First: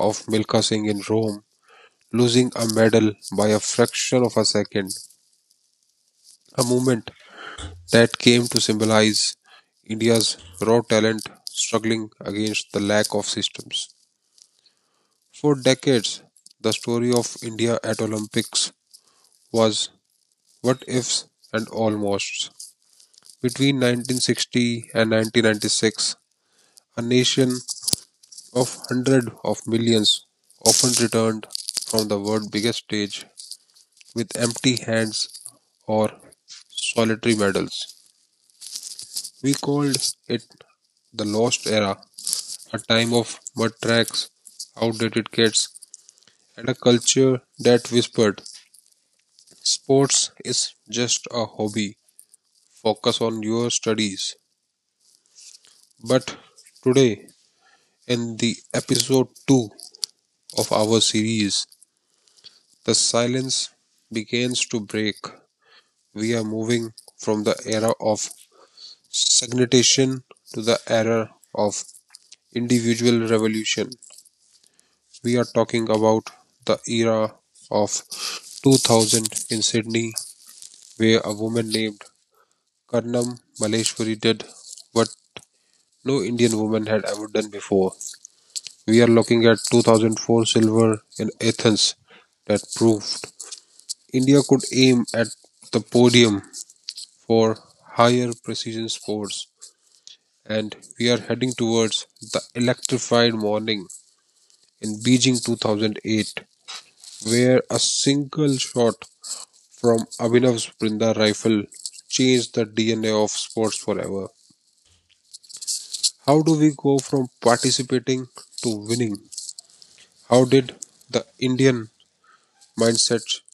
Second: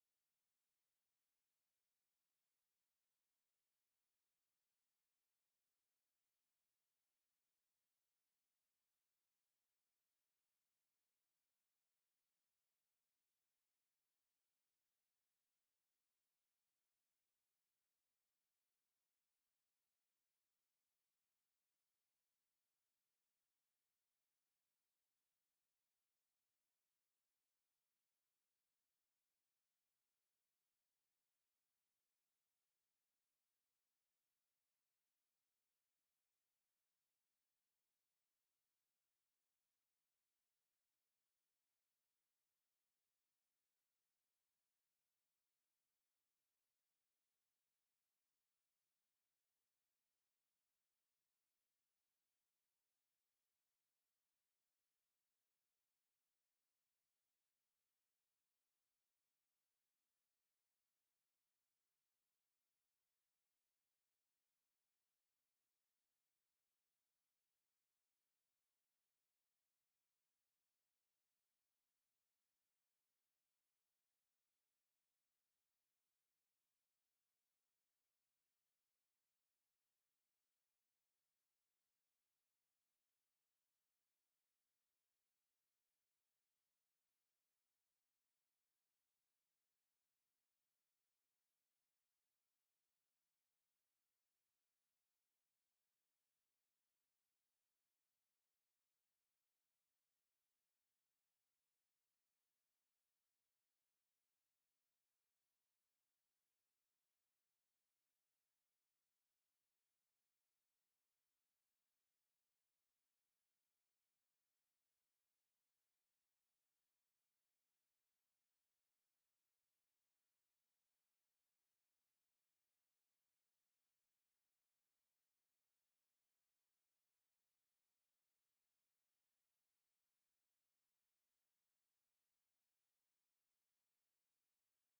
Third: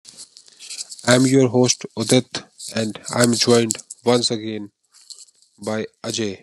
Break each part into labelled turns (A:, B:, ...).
A: of Milkha Singh in Rome, losing a medal by a fraction of a second, a moment that came to symbolize India's raw talent struggling against the lack of systems. For decades, the story of India at Olympics was what ifs and almosts. Between 1960 and 1996, a nation of hundreds of millions often returned from the world's biggest stage with empty hands or solitary medals. We called it the lost era, a time of mud tracks, outdated kits, and a culture that whispered, "Sports is just a hobby. Focus on your studies." But today, in the episode 2 of our series, the silence begins to break. We are moving from the era of stagnation to the era of individual revolution. We are talking about the era of 2000 in Sydney, where a woman named Karnam Maleshwari did what no Indian woman had ever done before. We are looking at 2004 silver in Athens that proved India could aim at the podium for higher precision sports, and we are heading towards the electrified morning in Beijing 2008, where a single shot from Abhinav's Brinda rifle changed the DNA of sports forever. How do we go from participating to winning? How did the Indian mindset
B: I'm your host Udit, and I'm joined once again by Ajay.